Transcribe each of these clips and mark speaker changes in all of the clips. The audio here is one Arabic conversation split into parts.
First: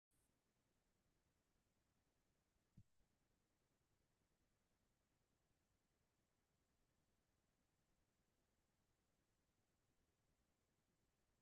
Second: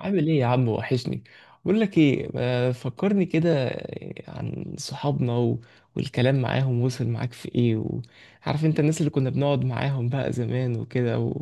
Speaker 1: عامل ايه يا عم؟ وحشني. بقول لك ايه، ما فكرني كده عن صحابنا والكلام معاهم. وصل معاك في ايه؟ وعارف انت الناس اللي كنا بنقعد معاهم بقى زمان وكده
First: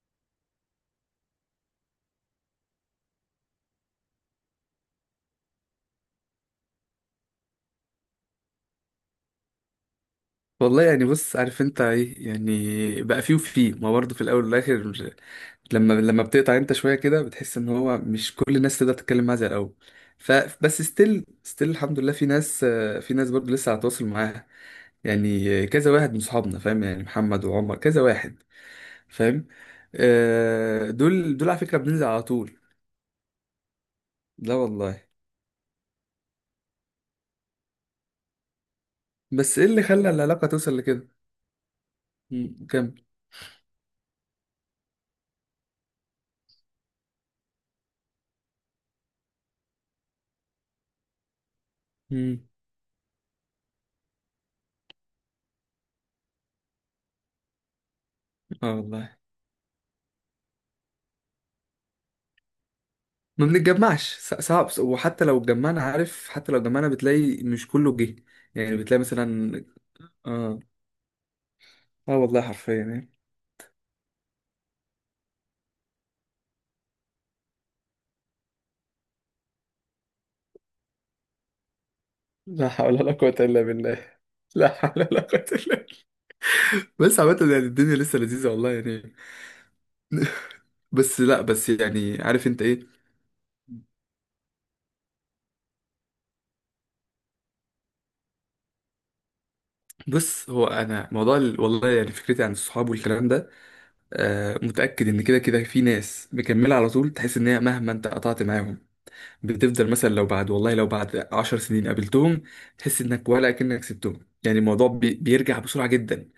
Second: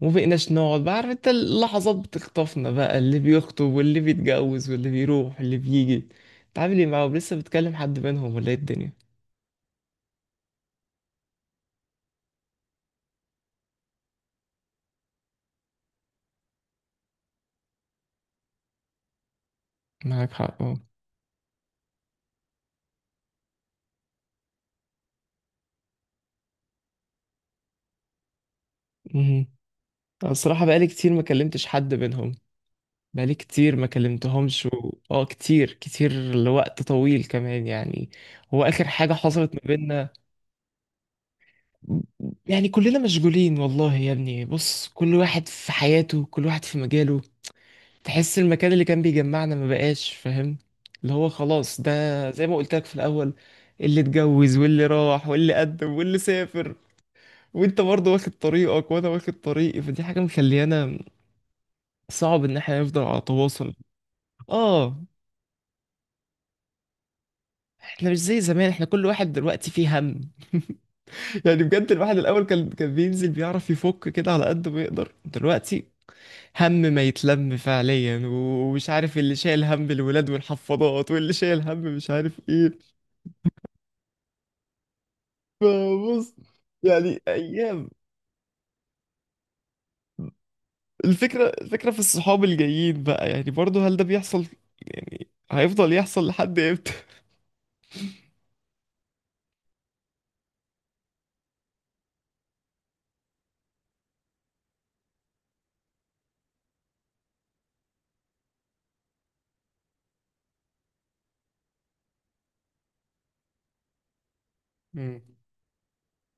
Speaker 1: وما بقيناش نقعد بقى. عارف انت اللحظات بتخطفنا بقى، اللي بيخطب واللي بيتجوز واللي بيروح واللي بيجي. انت عامل ايه معاهم؟ لسه بتكلم حد منهم ولا ايه الدنيا؟
Speaker 2: والله يعني، بص عارف انت ايه، يعني بقى فيه وفيه، ما برضه في الاول والاخر. مش لما بتقطع انت شويه كده، بتحس ان هو مش كل الناس تقدر تتكلم معاها زي الاول.
Speaker 1: معاك حق، اه.
Speaker 2: فبس ستيل الحمد لله، في ناس، في ناس برضه لسه على تواصل معاها. يعني كذا واحد من صحابنا، فاهم يعني محمد وعمر كذا واحد، فاهم.
Speaker 1: مهم. أنا الصراحة بقالي كتير ما
Speaker 2: دول على
Speaker 1: كلمتش
Speaker 2: فكره
Speaker 1: حد
Speaker 2: بننزل على
Speaker 1: منهم،
Speaker 2: طول.
Speaker 1: بقالي كتير ما
Speaker 2: لا
Speaker 1: كلمتهمش
Speaker 2: والله.
Speaker 1: اه، كتير كتير لوقت طويل كمان يعني. هو اخر حاجة حصلت
Speaker 2: بس
Speaker 1: ما
Speaker 2: ايه اللي خلى
Speaker 1: بيننا
Speaker 2: العلاقه توصل لكده؟
Speaker 1: يعني كلنا
Speaker 2: كمل.
Speaker 1: مشغولين والله يا ابني. بص، كل واحد في حياته، كل واحد في مجاله. تحس المكان اللي كان بيجمعنا ما بقاش، فاهم؟ اللي هو خلاص ده،
Speaker 2: مم.
Speaker 1: زي ما قلت لك في الاول، اللي اتجوز واللي راح واللي قدم واللي سافر، وانت برضه واخد
Speaker 2: اه
Speaker 1: طريقك وانا
Speaker 2: والله.
Speaker 1: واخد طريقي. فدي حاجة مخليانا صعب ان احنا نفضل على
Speaker 2: ما
Speaker 1: تواصل.
Speaker 2: بنتجمعش، صعب.
Speaker 1: اه،
Speaker 2: وحتى لو اتجمعنا، عارف حتى لو اتجمعنا بتلاقي مش كله
Speaker 1: احنا
Speaker 2: جه.
Speaker 1: مش زي زمان،
Speaker 2: يعني
Speaker 1: احنا
Speaker 2: بتلاقي
Speaker 1: كل واحد
Speaker 2: مثلا.
Speaker 1: دلوقتي فيه هم
Speaker 2: اه.
Speaker 1: يعني بجد الواحد
Speaker 2: اه والله،
Speaker 1: الاول كان
Speaker 2: حرفيا
Speaker 1: كان
Speaker 2: يعني.
Speaker 1: بينزل بيعرف يفك كده على قد ما يقدر. دلوقتي هم ما يتلم فعليا، ومش عارف اللي شايل هم الولاد والحفاضات، واللي شايل هم مش عارف
Speaker 2: لا حول
Speaker 1: ايه.
Speaker 2: ولا قوة إلا بالله. لا حول ولا قوة إلا بالله.
Speaker 1: فبص،
Speaker 2: بس
Speaker 1: يعني
Speaker 2: عامة يعني
Speaker 1: ايام.
Speaker 2: الدنيا لسه لذيذة، والله يعني. بس لا،
Speaker 1: الفكرة،
Speaker 2: بس
Speaker 1: الفكرة في
Speaker 2: يعني
Speaker 1: الصحاب
Speaker 2: عارف انت ايه.
Speaker 1: الجايين بقى، يعني برضه هل ده بيحصل؟ يعني هيفضل يحصل لحد امتى؟
Speaker 2: بص، هو انا موضوع والله يعني فكرتي عن الصحاب والكلام ده، متأكد ان كده كده في ناس مكملة على طول. تحس ان هي مهما انت قطعت معاهم، بتفضل مثلا لو بعد، والله لو بعد 10 سنين قابلتهم، تحس انك ولا اكنك سبتهم. يعني الموضوع
Speaker 1: مم.
Speaker 2: بيرجع بسرعه جدا.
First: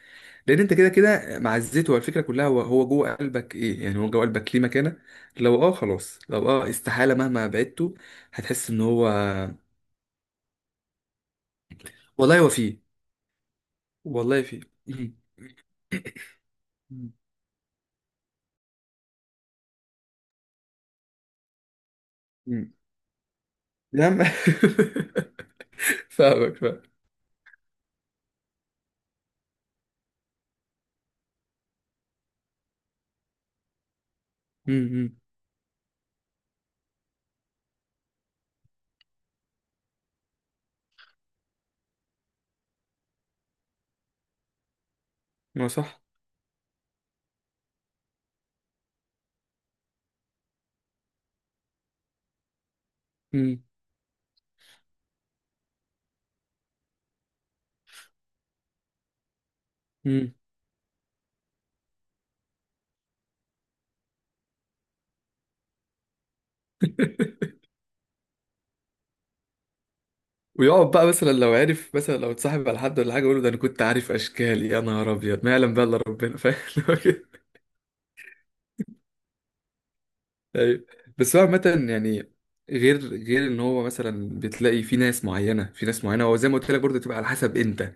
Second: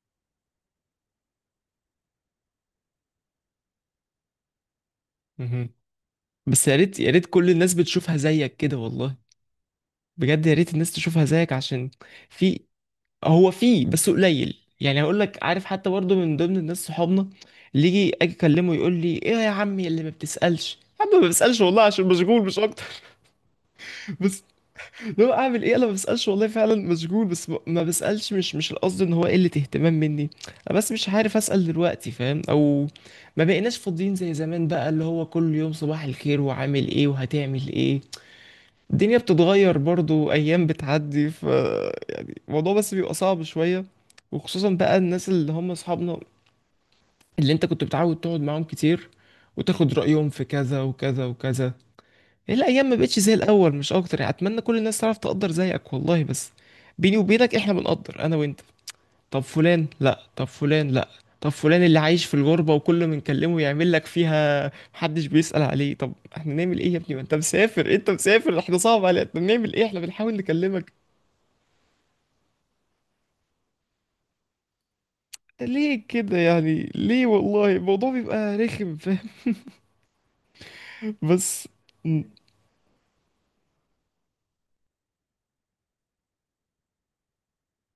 Speaker 2: لان انت كده كده معزته الفكره كلها، هو هو جوه قلبك. ايه يعني، هو جوه قلبك ليه مكانه. لو
Speaker 1: مهم.
Speaker 2: خلاص، لو
Speaker 1: بس يا ريت، يا
Speaker 2: استحاله
Speaker 1: ريت
Speaker 2: مهما
Speaker 1: كل الناس
Speaker 2: بعدته
Speaker 1: بتشوفها زيك
Speaker 2: هتحس
Speaker 1: كده
Speaker 2: ان هو.
Speaker 1: والله. بجد يا ريت الناس تشوفها زيك عشان.
Speaker 2: والله هو
Speaker 1: في،
Speaker 2: فيه.
Speaker 1: هو فيه بس
Speaker 2: والله
Speaker 1: قليل.
Speaker 2: فيه.
Speaker 1: يعني
Speaker 2: مم.
Speaker 1: هقول لك، عارف حتى برضه من ضمن الناس
Speaker 2: مم.
Speaker 1: صحابنا، اللي يجي اجي اكلمه يقول لي ايه يا عمي اللي ما بتسالش. يا عم ما بسالش والله عشان مشغول مش
Speaker 2: مم.
Speaker 1: اكتر.
Speaker 2: يا عم.
Speaker 1: بس لو اعمل ايه؟ انا ما بسالش والله
Speaker 2: فاهمك،
Speaker 1: فعلا
Speaker 2: فاهم.
Speaker 1: مشغول، بس ما بسالش، مش القصد ان هو قله اهتمام مني. انا بس مش عارف اسال دلوقتي، فاهم؟ او ما بقيناش فاضيين زي زمان
Speaker 2: مم.
Speaker 1: بقى، اللي
Speaker 2: مم.
Speaker 1: هو كل يوم صباح الخير، وعامل ايه وهتعمل ايه. الدنيا بتتغير برضو، ايام بتعدي، ف يعني الموضوع بس بيبقى صعب شوية. وخصوصا بقى الناس اللي
Speaker 2: هو
Speaker 1: هم
Speaker 2: صح.
Speaker 1: اصحابنا، اللي انت كنت بتعود تقعد معاهم كتير، وتاخد رأيهم في كذا وكذا وكذا. هي الايام ما بقتش زي
Speaker 2: مم.
Speaker 1: الاول، مش اكتر يعني. اتمنى كل الناس تعرف تقدر زيك والله بس. بيني وبينك احنا بنقدر، انا وانت. طب فلان، لا.
Speaker 2: مم.
Speaker 1: طب فلان، لا. طب فلان اللي عايش في الغربة وكل ما نكلمه يعمل لك فيها محدش بيسأل عليه. طب احنا نعمل ايه يا ابني؟ ما انت مسافر، انت مسافر، احنا صعب علينا، احنا بنعمل ايه؟ احنا بنحاول
Speaker 2: ويقعد
Speaker 1: نكلمك.
Speaker 2: بقى مثلا لو عرف، مثلا لو اتصاحب على حد ولا حاجه، يقول له ده انا كنت عارف اشكال. يا نهار ابيض، ما يعلم بقى الا
Speaker 1: ليه كده
Speaker 2: ربنا، فاهم. اللي
Speaker 1: يعني؟
Speaker 2: هو
Speaker 1: ليه؟
Speaker 2: كده؟
Speaker 1: والله الموضوع بيبقى رخم، فاهم؟
Speaker 2: ايوه. بس هو
Speaker 1: بس
Speaker 2: عامه
Speaker 1: م-
Speaker 2: يعني. غير، غير ان هو مثلا بتلاقي في ناس معينه، في ناس معينه هو زي ما قلت لك برضه، تبقى على حسب انت.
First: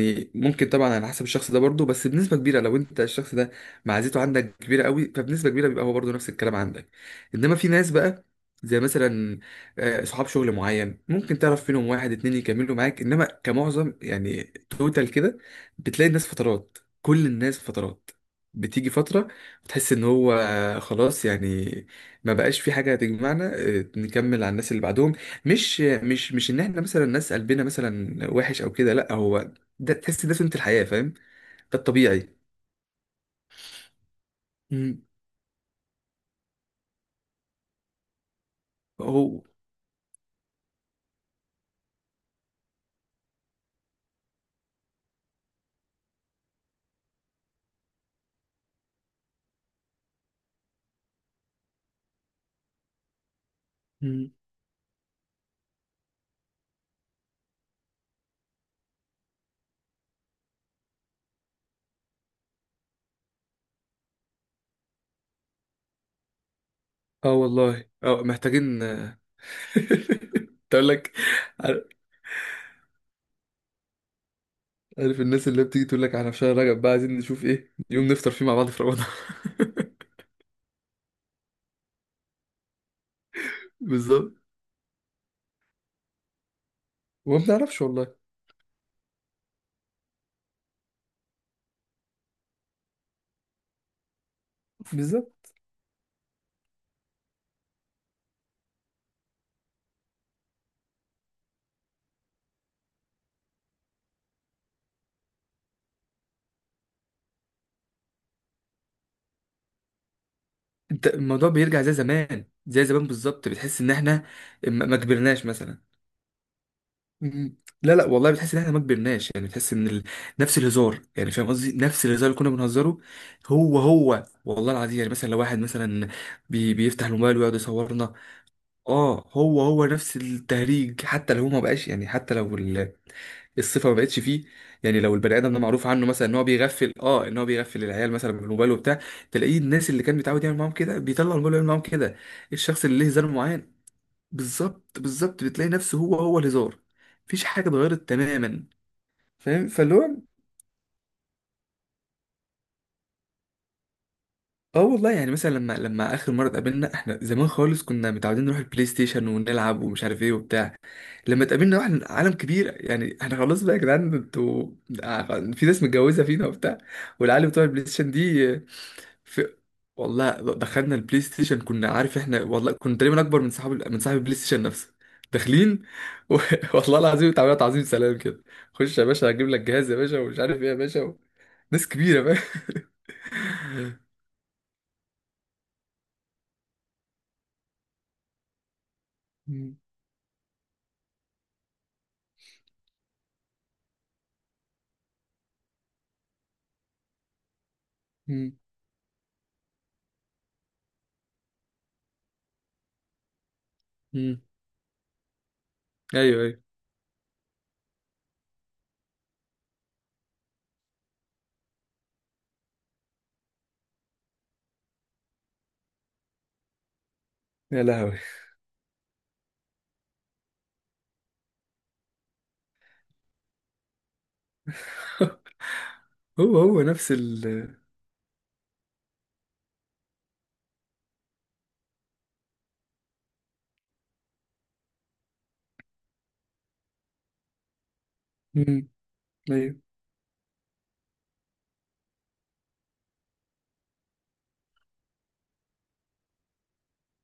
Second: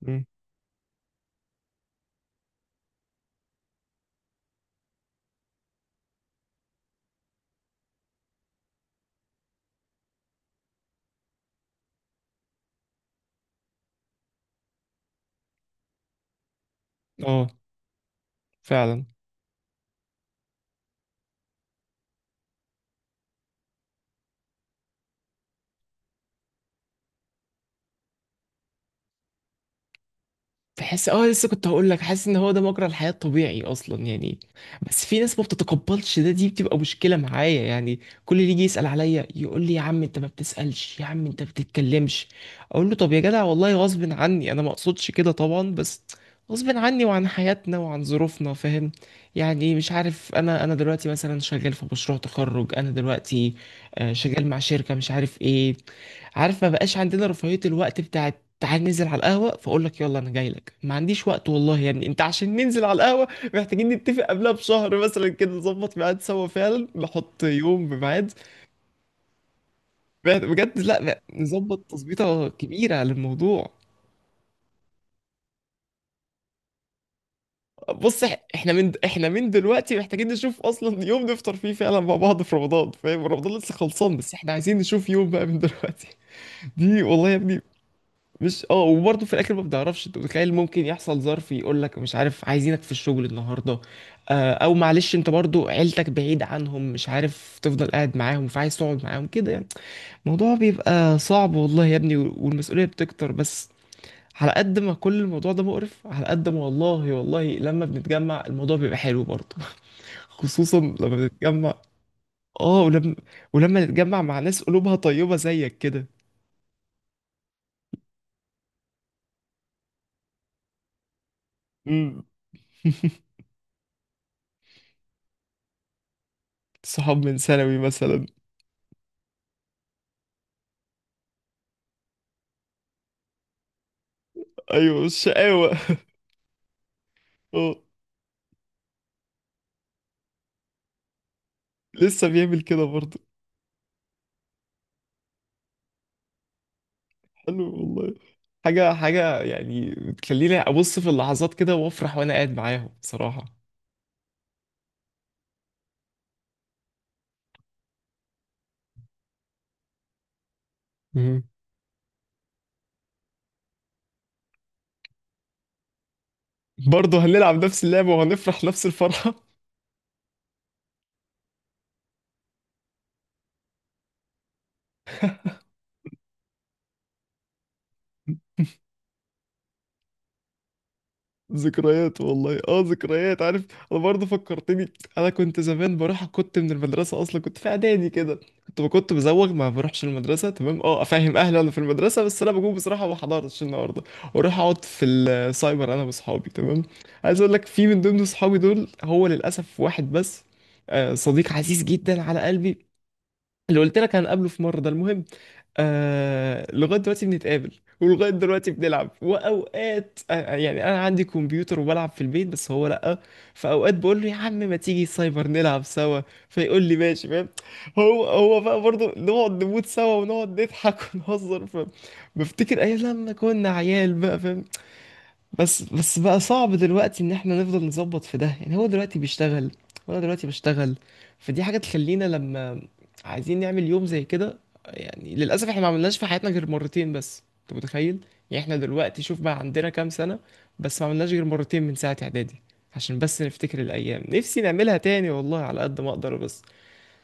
Speaker 1: م.
Speaker 2: ممكن طبعا على حسب الشخص ده برضه، بس بنسبة كبيرة لو انت الشخص ده معزته عندك كبيرة قوي، فبنسبة كبيرة بيبقى هو برضه نفس الكلام عندك. انما في ناس بقى، زي مثلا صحاب شغل معين، ممكن تعرف فيهم واحد اتنين يكملوا معاك، انما كمعظم يعني توتال كده، بتلاقي الناس فترات، كل
Speaker 1: اه
Speaker 2: الناس فترات. بتيجي
Speaker 1: فعلا،
Speaker 2: فترة بتحس ان هو خلاص يعني، ما بقاش في حاجة تجمعنا، نكمل على الناس اللي بعدهم. مش ان احنا مثلا الناس قلبنا مثلا وحش او كده، لا هو ده. تحس ده سنة الحياة،
Speaker 1: بحس
Speaker 2: فاهم.
Speaker 1: اه لسه كنت
Speaker 2: ده
Speaker 1: هقول لك حاسس
Speaker 2: الطبيعي.
Speaker 1: ان هو ده مجرى الحياة الطبيعي اصلا يعني.
Speaker 2: امم.
Speaker 1: بس في ناس ما بتتقبلش ده، دي بتبقى مشكلة معايا يعني. كل اللي يجي يسأل عليا
Speaker 2: هو.
Speaker 1: يقول لي يا عم انت ما بتسألش، يا عم انت ما بتتكلمش. اقول له طب يا جدع، والله غصب عني، انا ما اقصدش كده طبعا، بس غصب عني وعن حياتنا وعن ظروفنا، فاهم؟ يعني مش عارف، انا دلوقتي مثلا شغال في مشروع تخرج، انا دلوقتي آه،
Speaker 2: امم.
Speaker 1: شغال مع شركة مش عارف ايه. عارف ما بقاش عندنا رفاهية الوقت بتاعت تعال ننزل على القهوة، فأقول لك يلا أنا جاي لك. ما عنديش وقت والله يا ابني. أنت عشان ننزل على القهوة محتاجين نتفق قبلها بشهر مثلا كده، نظبط ميعاد سوا فعلا،
Speaker 2: اه
Speaker 1: نحط
Speaker 2: والله،
Speaker 1: يوم بميعاد.
Speaker 2: محتاجين.
Speaker 1: بجد،
Speaker 2: تقول لك.
Speaker 1: لا، نظبط
Speaker 2: عار-
Speaker 1: تظبيطة كبيرة للموضوع.
Speaker 2: عارف الناس اللي بتيجي تقول لك، احنا في شهر رجب بقى عايزين نشوف ايه يوم
Speaker 1: بص،
Speaker 2: نفطر فيه مع بعض
Speaker 1: احنا
Speaker 2: في
Speaker 1: من
Speaker 2: رمضان.
Speaker 1: دلوقتي محتاجين نشوف اصلا يوم نفطر فيه فعلا مع بعض في رمضان. فاهم؟ رمضان لسه خلصان
Speaker 2: بالظبط.
Speaker 1: بس احنا عايزين نشوف يوم بقى من دلوقتي. دي والله يا
Speaker 2: وما
Speaker 1: ابني.
Speaker 2: بنعرفش والله.
Speaker 1: مش اه وبرضه في الاخر ما بتعرفش، انت متخيل؟ ممكن يحصل ظرف يقول لك مش عارف عايزينك في الشغل النهارده، آه، او معلش انت
Speaker 2: بالظبط.
Speaker 1: برضه عيلتك بعيد عنهم مش عارف تفضل قاعد معاهم، فعايز تقعد معاهم كده يعني. الموضوع بيبقى صعب والله يا ابني، والمسؤوليه بتكتر بس. على قد ما كل الموضوع ده مقرف، على قد ما والله والله لما بنتجمع الموضوع بيبقى حلو برضه. خصوصا
Speaker 2: انت
Speaker 1: لما
Speaker 2: الموضوع
Speaker 1: بنتجمع.
Speaker 2: بيرجع زي زمان،
Speaker 1: اه،
Speaker 2: زي زمان
Speaker 1: ولما
Speaker 2: بالظبط، بتحس
Speaker 1: ولما
Speaker 2: ان
Speaker 1: نتجمع
Speaker 2: احنا
Speaker 1: مع ناس
Speaker 2: ما
Speaker 1: قلوبها
Speaker 2: ما
Speaker 1: طيبه
Speaker 2: كبرناش
Speaker 1: زيك
Speaker 2: مثلا.
Speaker 1: كده.
Speaker 2: مم. لا لا والله، بتحس ان احنا ما كبرناش يعني، بتحس ان نفس الهزار يعني، فاهم قصدي، نفس
Speaker 1: امم.
Speaker 2: الهزار اللي كنا بنهزره. هو هو والله العظيم يعني، مثلا لو واحد مثلا بيفتح
Speaker 1: صحاب من
Speaker 2: الموبايل ويقعد
Speaker 1: ثانوي
Speaker 2: يصورنا.
Speaker 1: مثلا.
Speaker 2: اه هو هو نفس التهريج، حتى لو هو ما بقاش يعني، حتى لو الصفه ما بقتش فيه. يعني
Speaker 1: ايوه،
Speaker 2: لو البني ادم ده
Speaker 1: الشقاوة.
Speaker 2: معروف عنه مثلا ان هو بيغفل، ان هو
Speaker 1: اه
Speaker 2: بيغفل العيال مثلا بالموبايل وبتاع، تلاقيه الناس اللي كان بيتعود يعمل معاهم كده بيطلع الموبايل ويعمل معاهم كده.
Speaker 1: لسه بيعمل كده
Speaker 2: الشخص اللي ليه
Speaker 1: برضه.
Speaker 2: هزار معين، بالظبط بالظبط، بتلاقي نفسه هو هو الهزار. مفيش
Speaker 1: حلو
Speaker 2: حاجه اتغيرت
Speaker 1: والله.
Speaker 2: تماما.
Speaker 1: حاجة، حاجة
Speaker 2: فاهم،
Speaker 1: يعني
Speaker 2: فاللي هو
Speaker 1: بتخليني أبص في اللحظات كده وأفرح وأنا قاعد معاهم بصراحة.
Speaker 2: اه والله يعني، مثلا لما اخر مره اتقابلنا، احنا زمان خالص كنا متعودين نروح البلاي ستيشن ونلعب ومش عارف ايه وبتاع.
Speaker 1: مم.
Speaker 2: لما اتقابلنا واحنا عالم كبير يعني، احنا خلاص بقى يا جدعان، انتوا في ناس متجوزه فينا وبتاع،
Speaker 1: برضه
Speaker 2: والعيال
Speaker 1: هنلعب
Speaker 2: بتوع
Speaker 1: نفس
Speaker 2: البلاي ستيشن
Speaker 1: اللعبة
Speaker 2: دي.
Speaker 1: وهنفرح نفس الفرحة.
Speaker 2: في، والله دخلنا البلاي ستيشن كنا عارف احنا، والله كنا تقريبا اكبر من صاحب البلاي ستيشن نفسه. داخلين و... والله العظيم تعبيرات تعظيم سلام كده. خش يا باشا، هجيب لك جهاز يا باشا، ومش عارف ايه يا باشا ناس
Speaker 1: ذكريات
Speaker 2: كبيره بقى.
Speaker 1: والله، اه ذكريات. عارف، انا برضه فكرتني. انا كنت زمان بروح، كنت من المدرسه اصلا كنت في اعدادي كده. كنت بزوغ، ما بروحش المدرسه، تمام، اه، افهم اهلي انا في المدرسه بس انا بجوم بصراحه ما حضرتش النهارده. واروح اقعد في السايبر انا واصحابي، تمام. عايز اقول لك في من ضمن
Speaker 2: مم.
Speaker 1: اصحابي دول، هو للاسف واحد بس، آه، صديق عزيز جدا على قلبي. اللي قلت لك
Speaker 2: مم.
Speaker 1: هنقابله في مرة، ده المهم.
Speaker 2: ايوه ايوه.
Speaker 1: آه لغاية دلوقتي بنتقابل. ولغاية دلوقتي بنلعب، وأوقات آه يعني أنا عندي كمبيوتر وبلعب في البيت بس هو لأ. فأوقات بقول له يا عم ما تيجي سايبر نلعب سوا. فيقول لي ماشي، فاهم؟
Speaker 2: يا لهوي.
Speaker 1: هو بقى برضه نقعد نموت سوا ونقعد نضحك ونهزر بفتكر أيام لما كنا عيال بقى، فاهم؟ بس بقى
Speaker 2: هو
Speaker 1: صعب
Speaker 2: هو نفس
Speaker 1: دلوقتي ان احنا نفضل نظبط في ده يعني. هو دلوقتي بيشتغل وانا دلوقتي بشتغل. فدي حاجة تخلينا لما عايزين نعمل يوم زي كده. يعني للأسف احنا ما عملناش في حياتنا غير مرتين بس، انت متخيل؟ يعني
Speaker 2: مم.
Speaker 1: احنا دلوقتي شوف بقى
Speaker 2: ايوه.
Speaker 1: عندنا كام سنة. بس ما عملناش غير مرتين من ساعة اعدادي. عشان بس نفتكر الأيام. نفسي نعملها تاني والله، على قد ما أقدر بس.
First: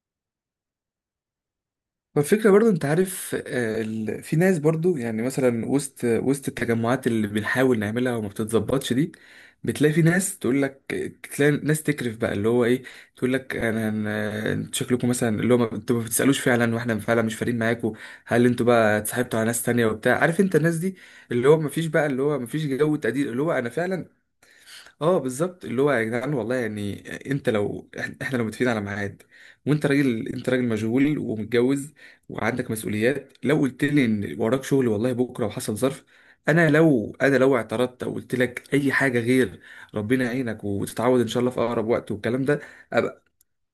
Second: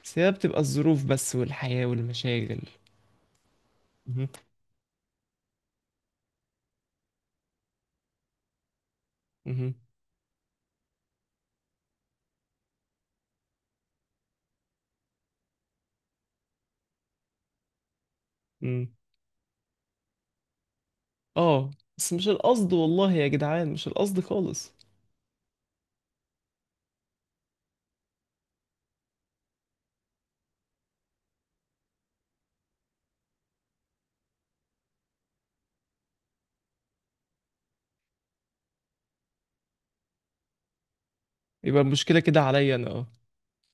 Speaker 1: بس هي بتبقى الظروف بس، والحياة
Speaker 2: والفكرة
Speaker 1: والمشاغل.
Speaker 2: برضو انت عارف
Speaker 1: مهم.
Speaker 2: في ناس برضو يعني مثلا وسط، وسط التجمعات اللي بنحاول نعملها وما بتتظبطش دي،
Speaker 1: مهم.
Speaker 2: بتلاقي في ناس تقول لك، تلاقي ناس تكرف بقى اللي هو ايه، تقول لك انا، انتوا شكلكم مثلا اللي هو، انتوا ما بتسالوش فعلا، واحنا فعلا مش فارقين معاكم. هل انتوا
Speaker 1: مم.
Speaker 2: بقى اتصاحبتوا على ناس تانية وبتاع، عارف انت الناس دي اللي هو ما
Speaker 1: اه
Speaker 2: فيش بقى،
Speaker 1: بس
Speaker 2: اللي
Speaker 1: مش
Speaker 2: هو ما فيش
Speaker 1: القصد
Speaker 2: جو
Speaker 1: والله يا
Speaker 2: تقدير، اللي هو انا
Speaker 1: جدعان، مش
Speaker 2: فعلا.
Speaker 1: القصد خالص.
Speaker 2: اه بالظبط، اللي هو يا جدعان والله يعني، انت لو احنا لو متفقين على ميعاد، وانت راجل، انت راجل مشغول ومتجوز وعندك مسؤوليات، لو قلت لي ان وراك شغل والله بكره وحصل ظرف، انا لو اعترضت او قلت لك اي حاجه غير ربنا يعينك وتتعود ان شاء الله في
Speaker 1: يبقى
Speaker 2: اقرب وقت
Speaker 1: المشكلة كده
Speaker 2: والكلام ده،
Speaker 1: عليا انا، اه.
Speaker 2: ابقى.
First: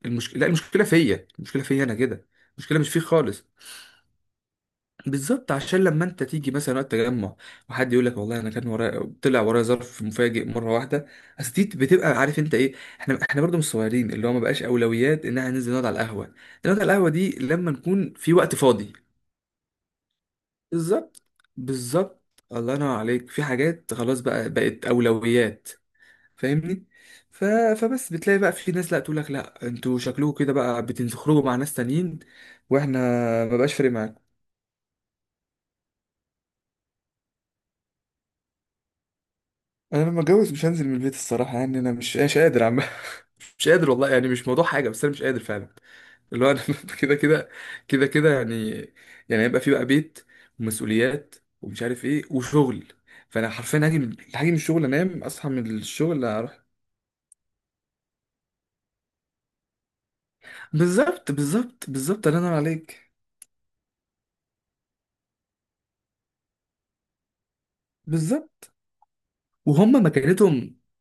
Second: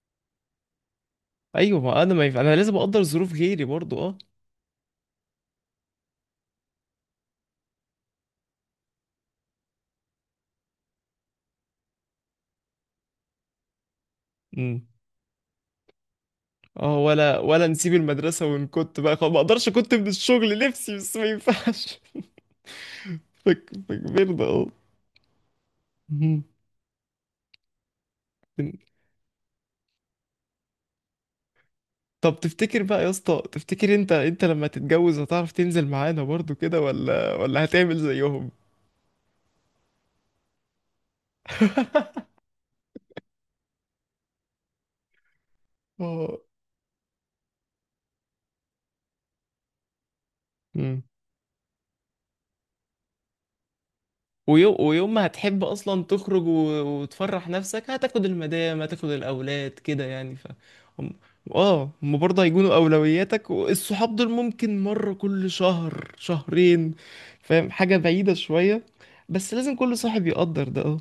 Speaker 2: المشكله، لا المشكله فيا، المشكله
Speaker 1: ايوه،
Speaker 2: فيا انا
Speaker 1: ما انا ما
Speaker 2: كده.
Speaker 1: ينفع، انا لازم
Speaker 2: المشكله مش فيك
Speaker 1: اقدر ظروف
Speaker 2: خالص.
Speaker 1: غيري برضو، اه.
Speaker 2: بالظبط، عشان لما انت تيجي مثلا وقت تجمع، وحد يقول لك والله انا كان ورايا، طلع ورايا ظرف مفاجئ مره واحده، اصل دي بتبقى عارف انت ايه، احنا برضه مش صغيرين، اللي هو ما بقاش
Speaker 1: امم.
Speaker 2: اولويات ان احنا ننزل نقعد على القهوه. نقعد على
Speaker 1: اه،
Speaker 2: القهوه دي
Speaker 1: ولا
Speaker 2: لما
Speaker 1: نسيب
Speaker 2: نكون في
Speaker 1: المدرسة
Speaker 2: وقت فاضي.
Speaker 1: ونكت بقى؟ خلاص ما اقدرش، كنت من الشغل نفسي بس
Speaker 2: بالظبط،
Speaker 1: ما ينفعش.
Speaker 2: بالظبط، الله ينور عليك، في حاجات خلاص
Speaker 1: فكبرنا،
Speaker 2: بقى
Speaker 1: اه.
Speaker 2: بقت اولويات.
Speaker 1: مم.
Speaker 2: فاهمني. ف... فبس بتلاقي بقى في ناس، لا تقول لك لا انتوا شكلكم كده بقى بتخرجوا مع ناس تانيين،
Speaker 1: طب تفتكر
Speaker 2: واحنا
Speaker 1: بقى يا اسطى؟
Speaker 2: ما بقاش فارق
Speaker 1: تفتكر انت
Speaker 2: معانا.
Speaker 1: انت لما تتجوز هتعرف تنزل معانا برضو كده، ولا هتعمل زيهم؟
Speaker 2: انا لما اتجوز، مش هنزل من البيت الصراحه يعني. انا مش قادر عم. مش قادر والله يعني، مش موضوع حاجه، بس انا مش قادر فعلا.
Speaker 1: اه،
Speaker 2: اللي هو انا كده كده، كده كده يعني. يعني هيبقى في بقى بيت ومسؤوليات ومش عارف ايه وشغل. فانا حرفيا هاجي من
Speaker 1: ويوم،
Speaker 2: الشغل
Speaker 1: ويوم
Speaker 2: انام،
Speaker 1: ما
Speaker 2: اصحى
Speaker 1: هتحب
Speaker 2: من
Speaker 1: اصلا
Speaker 2: الشغل
Speaker 1: تخرج
Speaker 2: اروح.
Speaker 1: وتفرح نفسك هتاخد المدام، هتاخد الاولاد كده يعني ف هم...
Speaker 2: بالظبط بالظبط
Speaker 1: اه، هم
Speaker 2: بالظبط، الله
Speaker 1: برضه
Speaker 2: ينور
Speaker 1: هيكونوا
Speaker 2: عليك.
Speaker 1: اولوياتك، والصحاب دول ممكن مره كل شهر شهرين، فاهم؟ حاجه بعيده
Speaker 2: بالظبط.
Speaker 1: شويه. بس لازم
Speaker 2: وهم
Speaker 1: كل صاحب يقدر
Speaker 2: مكانتهم،
Speaker 1: ده، اه.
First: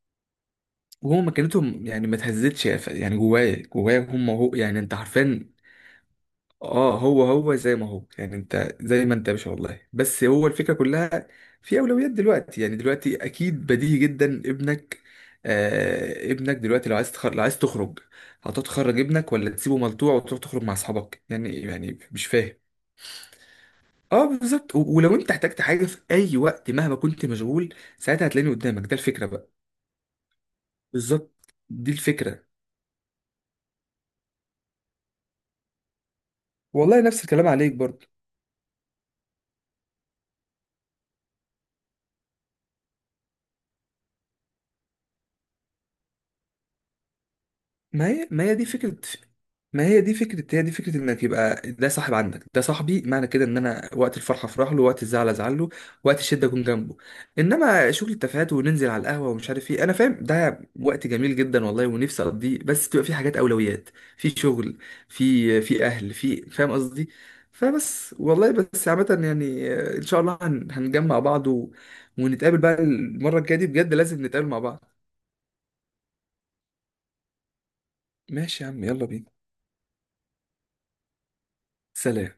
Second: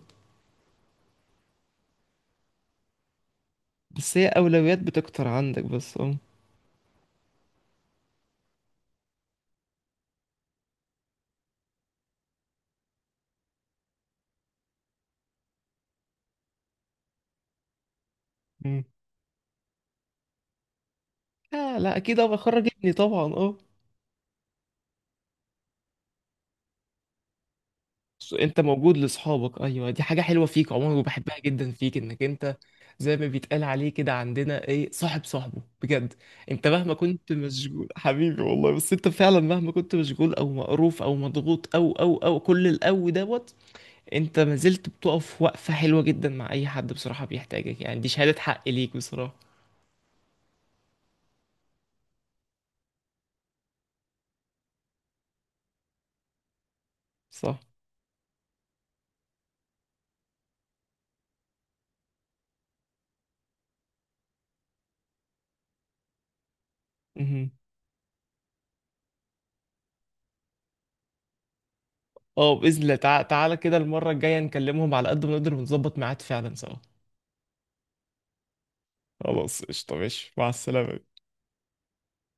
Speaker 2: وهم مكانتهم يعني ما تهزتش يعني، جوايا جوايا
Speaker 1: بس هي
Speaker 2: هم هو
Speaker 1: اولويات
Speaker 2: يعني انت
Speaker 1: بتكتر
Speaker 2: عارفين.
Speaker 1: عندك بس، اه.
Speaker 2: اه هو هو زي ما هو يعني، انت زي ما انت يا باشا والله. بس هو الفكره كلها، في اولويات دلوقتي يعني، دلوقتي اكيد بديهي جدا ابنك، ابنك دلوقتي، لو عايز تخرج، لو عايز تخرج
Speaker 1: مم.
Speaker 2: هتتخرج ابنك، ولا تسيبه ملطوع وتروح تخرج مع اصحابك؟ يعني
Speaker 1: لا، لا
Speaker 2: يعني
Speaker 1: اكيد
Speaker 2: مش
Speaker 1: ابقى
Speaker 2: فاهم.
Speaker 1: اخرج ابني طبعا، اه.
Speaker 2: اه بالظبط، ولو انت احتجت حاجه في اي وقت مهما كنت مشغول ساعتها، هتلاقيني
Speaker 1: انت
Speaker 2: قدامك. ده
Speaker 1: موجود
Speaker 2: الفكره بقى.
Speaker 1: لاصحابك، ايوه، دي حاجه حلوه فيك عموما
Speaker 2: بالظبط،
Speaker 1: وبحبها جدا
Speaker 2: دي
Speaker 1: فيك، انك
Speaker 2: الفكره.
Speaker 1: انت زي ما بيتقال عليه كده عندنا ايه، صاحب صاحبه بجد. انت مهما
Speaker 2: والله نفس
Speaker 1: كنت
Speaker 2: الكلام عليك
Speaker 1: مشغول
Speaker 2: برضه.
Speaker 1: حبيبي والله، بس انت فعلا مهما كنت مشغول او مقروف او مضغوط او او او كل الاو دوت، انت ما زلت بتقف وقفه حلوه جدا مع اي حد بصراحه بيحتاجك، يعني
Speaker 2: ما
Speaker 1: دي
Speaker 2: هي
Speaker 1: شهاده
Speaker 2: ما هي دي
Speaker 1: حق
Speaker 2: فكرة،
Speaker 1: ليك بصراحه.
Speaker 2: ما هي دي فكرة، هي دي فكرة انك يبقى ده صاحب عندك، ده صاحبي معنى كده ان انا وقت الفرحة افرح له، وقت الزعل ازعل له، وقت الشدة اكون جنبه.
Speaker 1: صح.
Speaker 2: انما شغل التفاهات وننزل على القهوة ومش عارف ايه، انا فاهم ده وقت جميل جدا والله ونفسي اقضيه، بس بتبقى في حاجات اولويات، في شغل، في اهل، في فاهم قصدي.
Speaker 1: مهم.
Speaker 2: فبس والله، بس عامة يعني، ان شاء الله هنجمع بعض
Speaker 1: اه
Speaker 2: ونتقابل بقى.
Speaker 1: باذن الله
Speaker 2: المرة
Speaker 1: تعالى،
Speaker 2: الجاية دي
Speaker 1: كده
Speaker 2: بجد
Speaker 1: المره
Speaker 2: لازم
Speaker 1: الجايه
Speaker 2: نتقابل مع بعض.
Speaker 1: نكلمهم على قد ما نقدر، ونظبط ميعاد فعلا سوا.
Speaker 2: ماشي يا عم، يلا بينا.
Speaker 1: خلاص، قشطه، ماشي، مع السلامه.
Speaker 2: سلام.